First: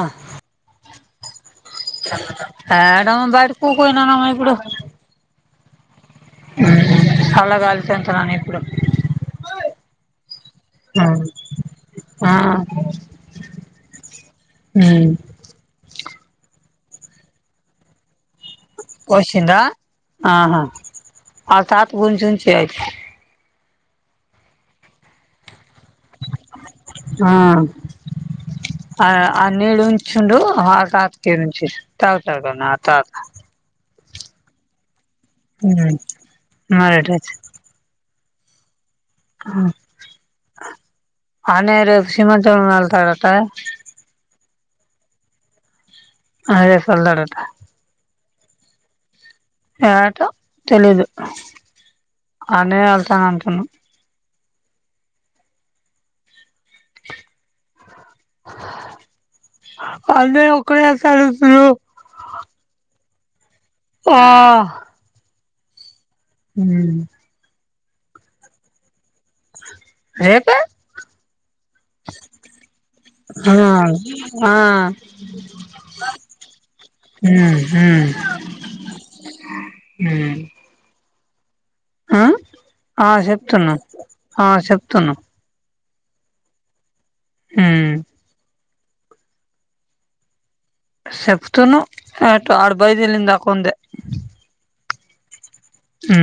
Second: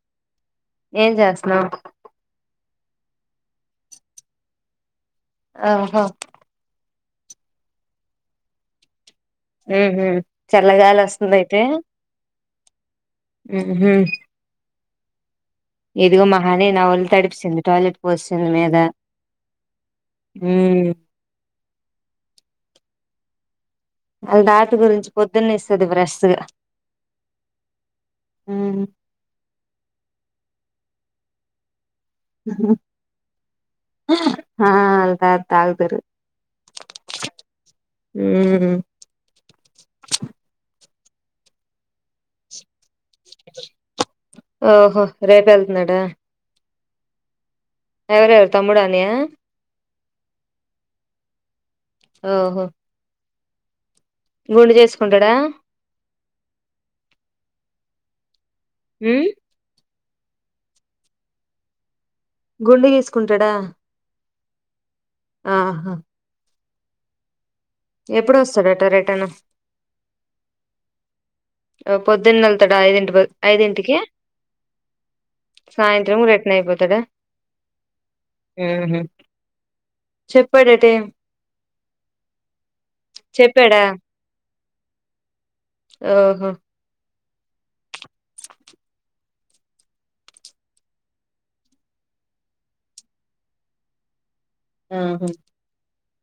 ఆ ఏం జేస్తున్నా బయటకుకుయినామ్ ఇప్పుడు ఆహా అలా గాలిచంతనాని ఇప్పుడు ఉహ చల్లగాలి వస్తుంద అయితే ఆ ఆ హ ఎదిగో మహానే న ఒలు తడిపింది టాయిలెట్ పోసింది మీద వశింద ఉ ఆహా అ తత్ గుంచి ఉంంచిి అయితే అళ్ దాత గురించి పొద్దున్నస్త ఆ ఆ ఆన్నీ డుచుండు హగా కేంచి తగుతగుతన్నా తత ఆా హ మరిట హ్మ్ అనేరు సిీమాచల మళ్తర ంతా ఓహో రేపు వెళ్త్నుడా అదే సోల్దడట ఎవరు ఎవరు తమ్ముడానియా ఏటా తెలీదు ఓహో అన్న వెళ్తాను అంటున్నా గుండు చేసుకుంటాడా హ అదే ఒకడే చారుతులు [unintelligible] గుండు గీసుకుంటాడా ఆ ఆహా హ ఎప్పుడు వస్తాడుట రేటన్ ఏ పే పొద్దున్న న వెళ్తాడా ఐదింటి ఆ ఐదింటికి ఆ సాయంత్రం రిటర్న్ అయిపోతాడా ఉమ్ ఉమ్ ఆహా ఉమ్ చెప్పాడు ఏ టైమ్ ఆ ఆ చెప్తున్నా చెప్పాడా ఆ చెప్తున్నా ఆహా ఉమ్ సేప్తున్నావ్ అటు ఆడు బైదీలిందకుందే ఆహా అ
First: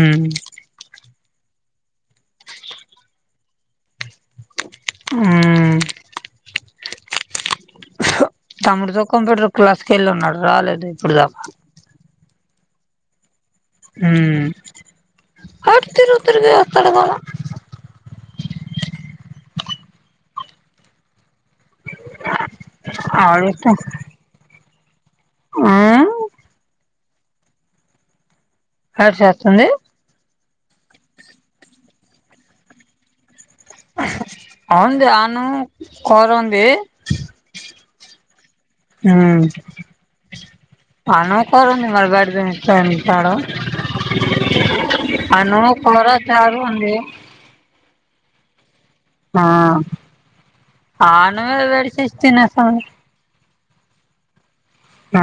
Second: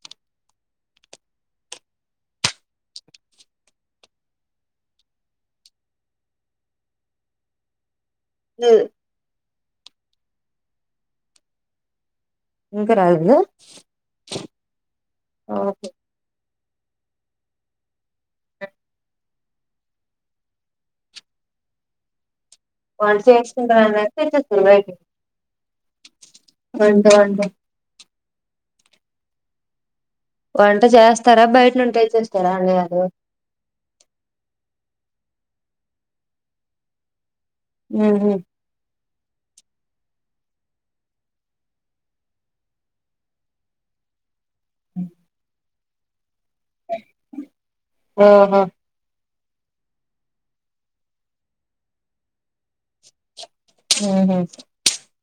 అ లేదు తమ్ముడుతో కంప్యూటర్ క్లాస్ క వెళ్ళి ఉన్నాడు రాలేదు ఇప్పుడు దాకా ఇంకా రాలేదు గా హ ఓకే ఆట్తిరు తర్గా అడగాలా వాళ్ళు చేసుకుంటా ఆడిష్టం అంటే తెచేతవ ఏటి ఆ వంట వండు కడ్ చేస్తుంది వంట చేస్తారా బయట నుండి చేస్తారా అండారు అవుంది అను కోర ఉంది ఆ ఆ అన్నం కోరు ఉంది మరబాడ్ద తిని వత అంటున్నాడు అన్నము కొరా చారు ఉంది ఆహా ఆ అన్నమే వేడి చేసి తినేస్తాను అహా ఆ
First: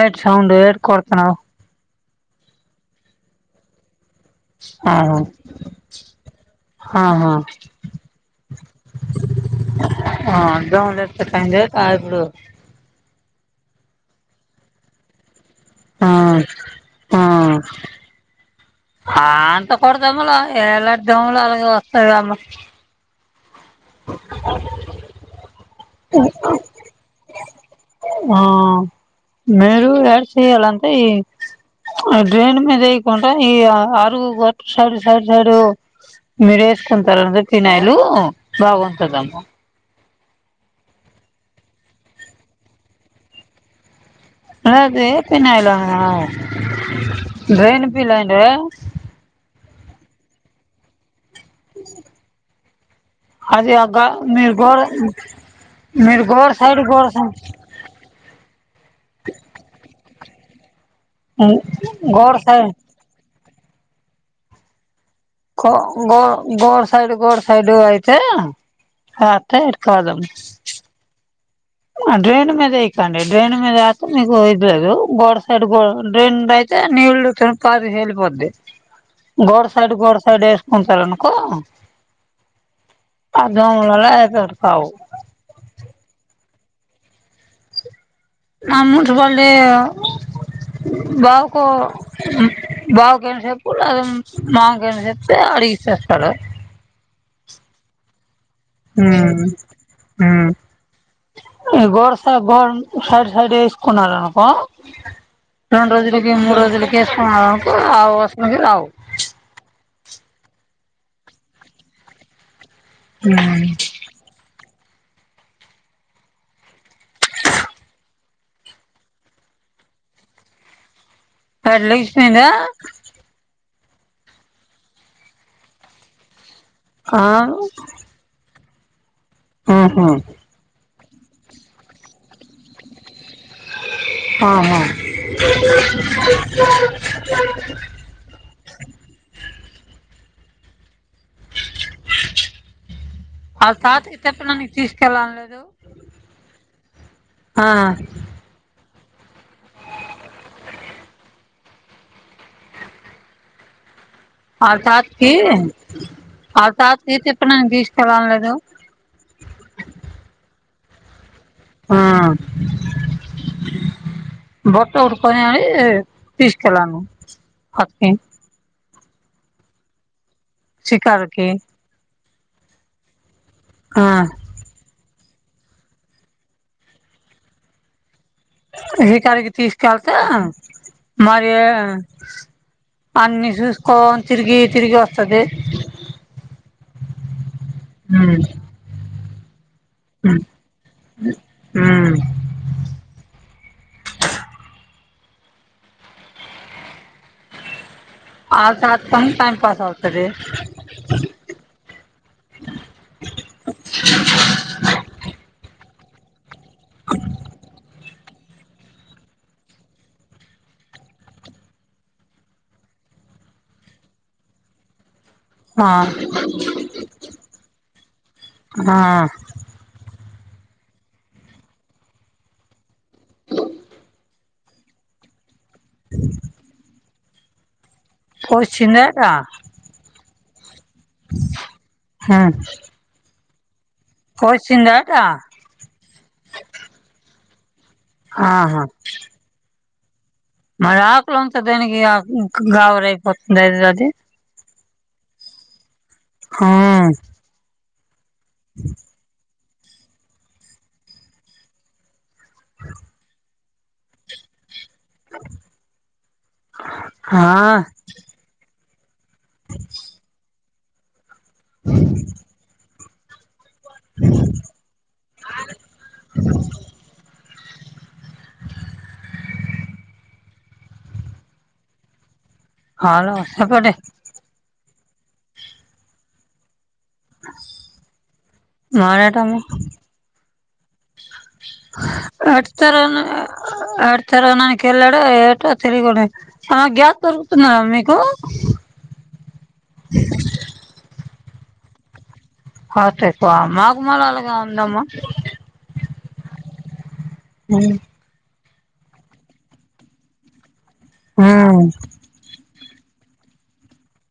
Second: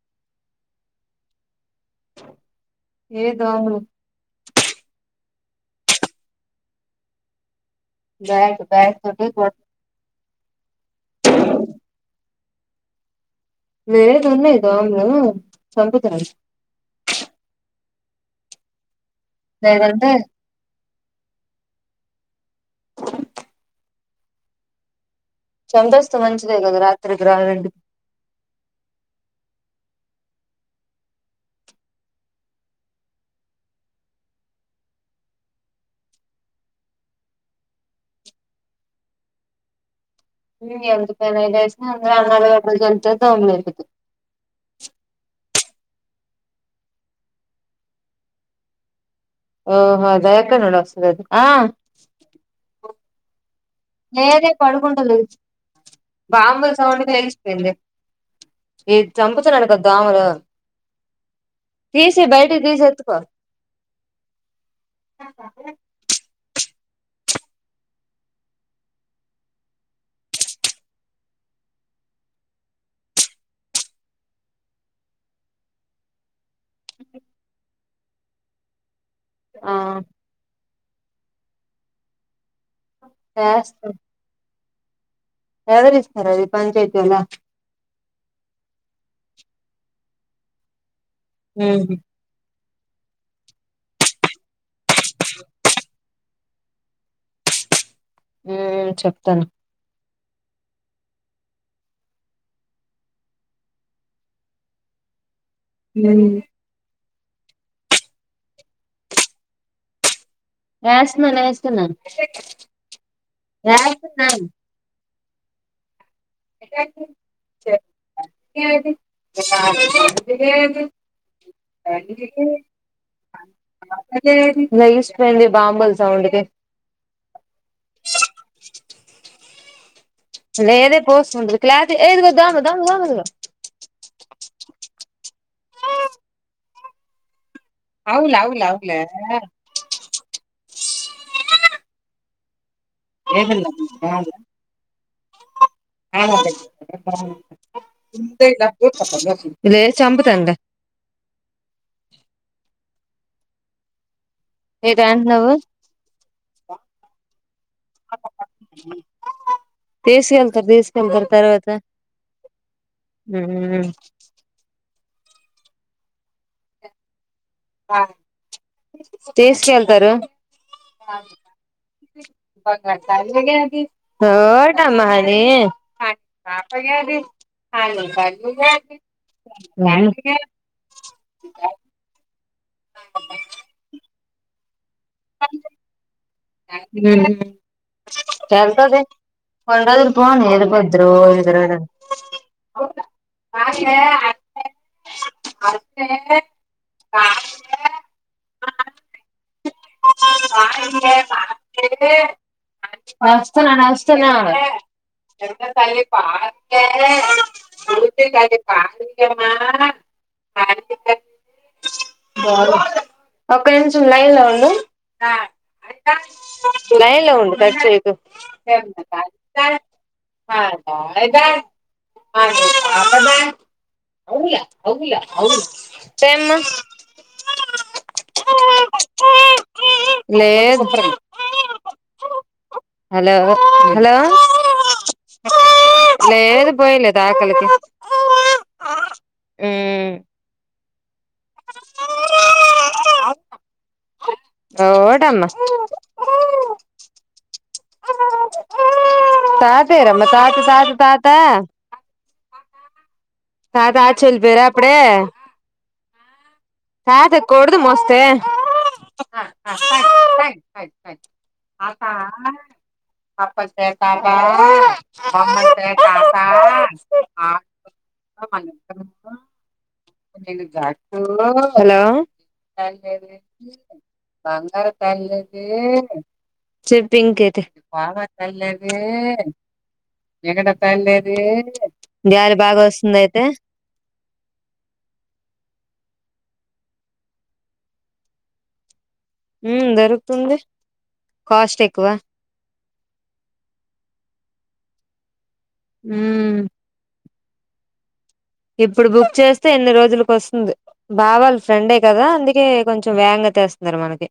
ఏట్ సౌండు ఏ కొడుతున్నావు ఏ దోమలు ఆ ఆహా దాయక దాయక తోటె కో ఆ గ్రౌండ్ ఏట్టా కా ఇప్పుడు వేరే రూములివి దోమలు ఆ చంపుతున్న అ లేదంటే అంతకూడదమ్మలో ఎలాంటి దమ్ములు అలాగే వస్తదమ్మ చంపేస్తే మంచిదే కదా రాత్రికి రాలడి ఆ మీరు ఏం సేయ్యాలి అంటే ఈ డ్రైన్ మీద అయకుంట ఈ ఆరు కొ సైడ్ సైడ్ సైడు మీరుస్కంతారంద తినయిలు బాగుంతదమ్మ ఎంత పని చేసినా అంద అన్నాడు [unintelligible] అదే ఫినాయిల్ డ్రైన్ పిలన ఓహో అ దాయక నోడు వసంది అది ఆ అది ఆ గా లేదే మీరు గోడ పడుకుండదు మీరు గోడ బాంబు లా సైడ్ గోడ సౌండ్కి సైడ్ లేసిపోయింది ఏ చంపుతునడు కదా దోమలు తీసెయ్ గోడ బయటికి సైడ్ తీసి ఎత్తుకో గో గో గోడ సైడు గోడ సైడు అయితే అతే ఇటు కాదం డ్రైన్ మ మీద ఇయికండి డ్రైన్ మద ఆత మీ ఇదు గోడ్ సైడ్ గో డ్రైన్యి నీళ్ళు తనుప అది హపోద్ది గోడ ఆ సైడ్ గోడ సైడ్ వేసుకుంటారునుకో అర్థం అవళ [unintelligible] ఎవ ఇస్తార అది పంచాయతీవోళ్ళ మా [unintelligible] బాబకు ఉహు బావకైన సెప్పు లేదా మామ కైన చెప్తే అడిగి తెత్తారు ఉమ్ చెప్తాను హ్మ్ ఈ గోడ్ సైడ్ గోడ్ సైడ్ సైడ్ వేసుకున్నారునుకో రెండు రోజులకి మూడు రోజులకి వేసుకున్నావ్ అనుకో అవి అసల్కి రావు వేస్తున్నాను వేస్తున్నాను అ అ పండైపోయిందా లెజిస్పోయింది బాంబుల్ సౌండ్కి ఆ ఇ హుహు లే ఏద పో ఉ కల ఏదిగ దోమ దోమ దోమ చూడు హా హా అవులేవులావులే ఆ ఏదిలా. తాత [unintelligible] తీసుకెళ్ళలని లేదు ఆ అంతేగా లేద్ చంపుతానలే ఆ తాతకి ఏంటంటున్నావు ఆ తాతకి టిఫెన్ అంటే ఇష్టమా లేదో ఏసి వెయ్యాలి పెద్దగా [unintelligible] ఆ [unintelligible] తీసుకెళ్ళాలి అట్నీ తీసుకెళ్తారు శికారుకి ఒదమ్మ ఇది షికారుకు తీసుకెళ్తా మరి అన్ని చూసుకోని తిరిగి తిరిగి వస్తది ఉమ్ వెళ్తది కొన్ని రోజులు ఉమ్ బాగుంది ఉమ్ [unintelligible] [inaudible] [inaudible] ఆ తాతతోనే టైమ్ పాస్ అవుతాది వస్తున్న వస్తున్నా [unintelligible] ఒక నిమిషం లైన్ లో ఉండు ఆ లైన్ లో ఉండు కట్ చేయకు ఆ థాయ్ ధ్యాయ్ అ అవు అవు ఏమ్మా వచ్చిందక్క లేదు ఉమ్ హాలో హలో పోసిందట లేదు పోయలేదు ఆకలికి హాహా హ్మ్ మరి ఆకులంతా దేనికి [unintelligible] గావర అయిపోతుంది అది అది ఎవ్వడన్నా హా తాతేరమ్మా తాత తాత తాత తాత ఆచ్ ఎళ్ళి పోయారా అప్పుడే తాత ఆ కోడుదుం వస్తే [inaudible] హలో చెప్పు ఇంక అయితే మరేటమ్మ గాలి ఎటు బాగా వస్తుంది అయితే కెళ్ళాడో ఎటో [inaudible] గ్యాస్ దొరుకుతుందా మీకు ఊ దొరుకుతుంది కాస్ట్ ఎక్కువ కాస్ట్ ఎక్కువా మాకు మళ్ళ అలాగే ఉందమ్మా ఊ ఊ ఇప్పుడు బుక్ చేస్తే ఎన్ని రోజులకు వస్తుంది బావాళ్ళ ఉమ్ ఫ్రెండే కదా అందుకే కొంచెం వేగంగా తెస్తున్నారు మనకి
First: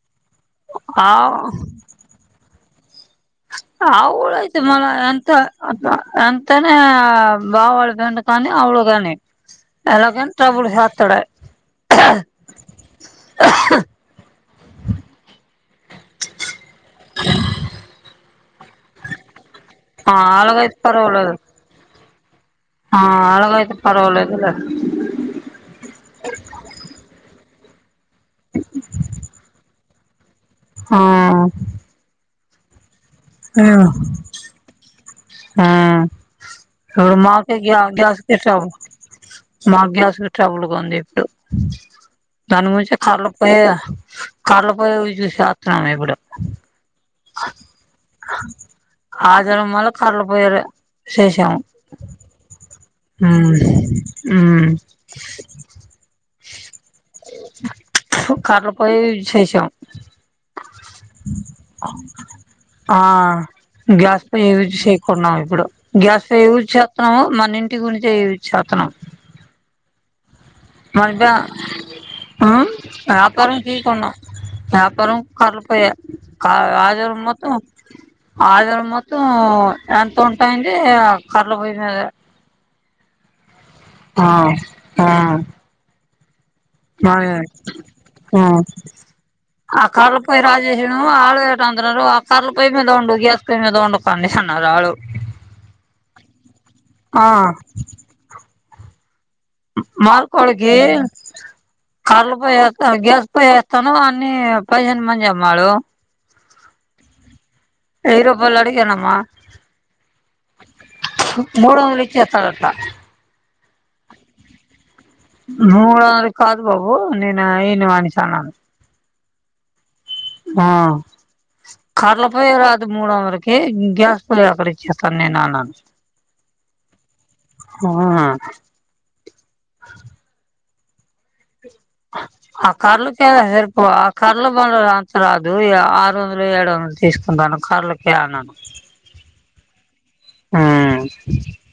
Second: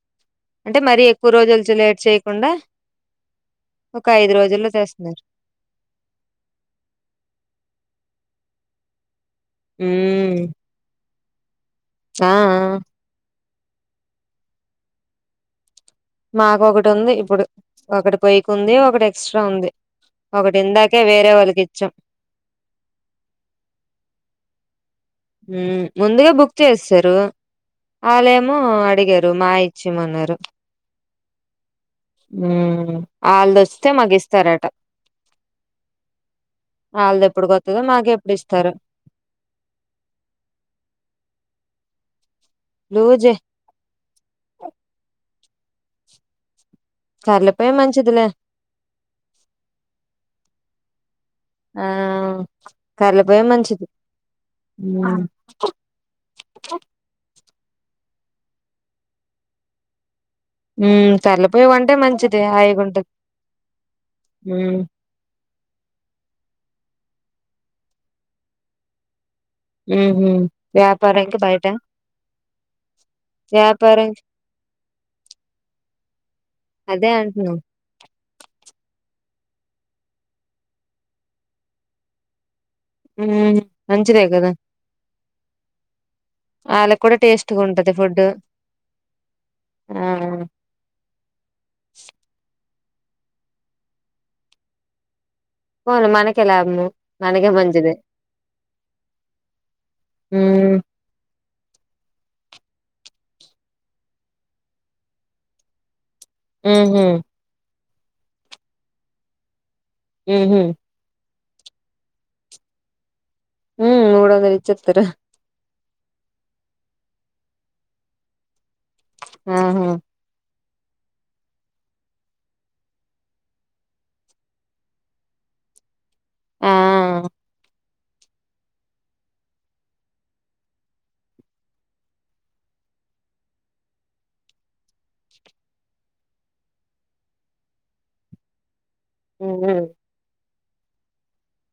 అంటే మరీ ఎక్కువ ఆ రోజులుచి లేట్ చేయకుండా ఒక ఐదు [unintelligible] రోజుల్లో తెస్తున్నారు ఎంతనే బావొళ్ళ దొండ ఉమ్ [unintelligible] ఆ ఆ ఇప్పుడు ఒకటి బైక్ ఉంది ఒకటి ఎక్స్ట్రా ఉంది ఆ ఒకటి అలాగైతే ఇందాకే వేరే పర్వాలేదు వాళ్ళకి ఇచ్చాం ఆ అలగైతే పర్వాలేదు లే ఉమ్ ముందుగా బుక్ చేసేసారు వాళ్ళేమో అడిగారు మా ఇచ్చిమన్నారు ఆ ఉమ్ ఆళ్ళదొస్తే మాగిస్తారట ఉమ్ ఇప్పుడు మాకే గ్యా ఎప్పుడుకొత్తదో మాకు గ్యాస్ ఎప్పుడు కే ఇస్తారు [unintelligible] మా గ్యాస్ ట్రబుల్గ్ ఉంది ఇప్పుడు దాని నుంచే కట్లు లూజే పోయ్యా కట్లు పోయ్య యూసిసేత్తున్నాము ఇప్పుడు కర్లపోయే మంచిదిలే ఆధారం మళ్లీ కర్రలపోయేరే ఆ కర్లపోయే మ్మ్ మంచిది హ్మ్ ఉమ్ కట్లు పొయ్యే యూజ్ చేశాం ఉమ్ కట్ల పోయ్యి వంటే మంచిది హై ఆ గ్యాస్ పొయ్యి యూజి చేయకుండాము ఇప్పుడు గ్యాస్ పొయ్యి యూజ్ చేత్తున్నాము మన ఇంటి గురించి యూజ్ చేత్తన్నాం ఉమ్ హు వ్యాపారానికి బయట ఆ వ్యాపారానికి వ్యాపారం కొన్నాం వ్యాపారం కర్రలపోయా కా అదే ఆధారం అంటున్నా మొత్తం ఆధారం మొ త్తం ఎంత ఉంటాయి అండి ఆ కర్రలు పోయి మీద హ్మ్ ఆ ఆ వాళ్ళకి [unintelligible] కూడా టేస్ట్ గా ఉంటది ఫుడ్ ఆ ఆ కర్రల పొయ్యి రాజేష్ను వాళ్ళు ఏట అంతన్నారు ఆ కర్ర్లపొయ్ మీదండు గ్యాస్ పొయ్యి మీదండుతంది అన్నాడు ఆడు పోను మనకే లాభము, ఆ మనకే మంచిది. మార్కోడిగి ఉమ్ కర్లు పోయ త గ్యాస్ పొయ్యి ఏస్తాను అన్ని పదిహేను మంజమ్మాడు ఉహు వెయ్యి రూపాలు అడిగనమ్మా ఉహు మూడు వందలు ఇచ్చేత్తారంట. ఉమ్ ముదొందలు ఇచ్చేత్తరు మూడుంద కాదు బాబు నేను ఏయను అనిసన్నాను. ఆహు ఆ కర్ల పోయేరాదు మూడు వందలకి, గ్యాస్ పొయ్యి ఎక్కడ ఇచ్చేస్తాను నేను అన్నాను. ఆ హా ఆ కర్రలుకే సరిపో ఆ కర్రలు బందలు అంత రాదు, ఇగ ఆరు వందలు ఏడు వందలు తీసుకొనిరా ఆ కర్రలకేన్న ఉహ్ ఉమ్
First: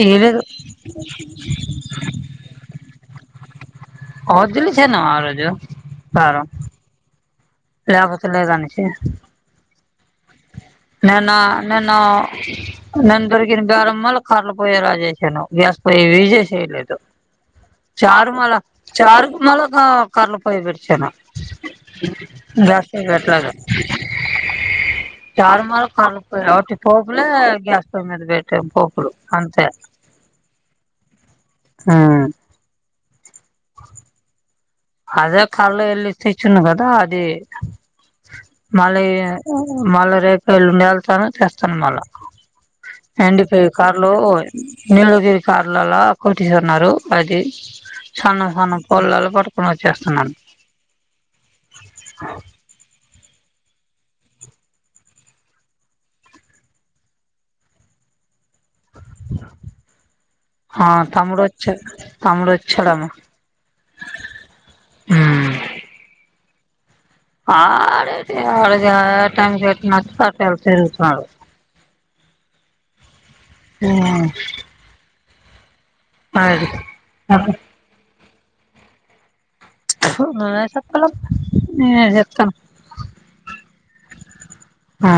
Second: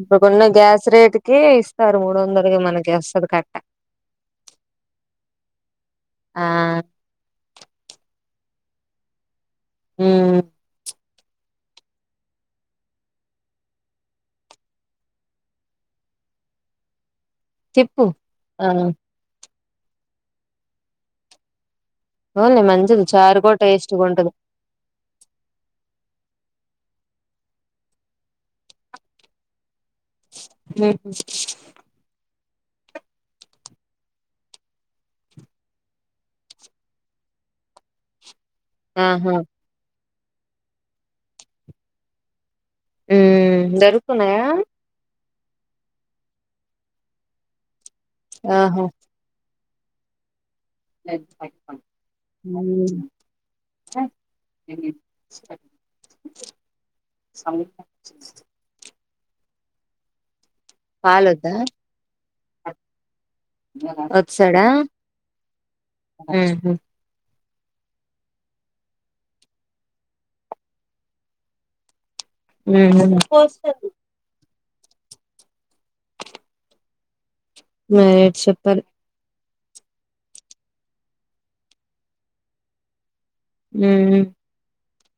ఇప్పుడుకున్న గ్యాస్ రేటు కి ఇస్తారు మూడు వందలకి మనకి వస్తది కట్ట. [unintelligible] ఆరోజు సారు ఆ లేపోతే లేదానేసి ఉమ్ నేన్న నేను నేను దొరికిన బేరమ్మళ కరలు పోయ రాజేసేను, గ్యాస్ పొయ్యివి జేసేయలేదు. తిప్పు చారుమల ఆ చారుకు మళ్ళగా కర్లు పొయ్యి పెట్టేసాను. ఓన్లీ జస్త మంచిది ఇయి చారు పెట్లను కూడా టేస్ట్గా ఉంటది మలు మలు కాలపోయి ఒకటి పోపులే, గ్యాస్ పొయ్యి మీద పెట్టాం పోపులు అంతే ఉమ్ హ అదే కార్లో వెళ్ళిస్ తెచ్చున్నా కదా అది. మళ్ళీ ఆహా మళ్ళా రేపు ఎల్లుండి ఎళ్తాను తెస్తాను మళ్ళా. హండి ఫై ఉమ్ కార్లో దొరుకుతున్నాయా నిలువ జే కార్లలో కొట్టిస్తున్నారు, అది సన్నం సన్నం ఆహా పుల్లలు కొడుత్ వచ్చేస్తున్నాను. అ ఆ తమ్ముడు పాలొద్దా వచ్చాడు, తమ్ముడు వచ్చాడమ్మా వత్సడా ఉహు ఆడడే ఆడ టైం చెత్ నచ్ అట్ తిరుగుతున్నాడు. ఉమ్ ఉమ్ అది మరిడ్ చెప్పలి చెప్పలేం ఏం చెప్తాం ఉమ్ మ్ ఆ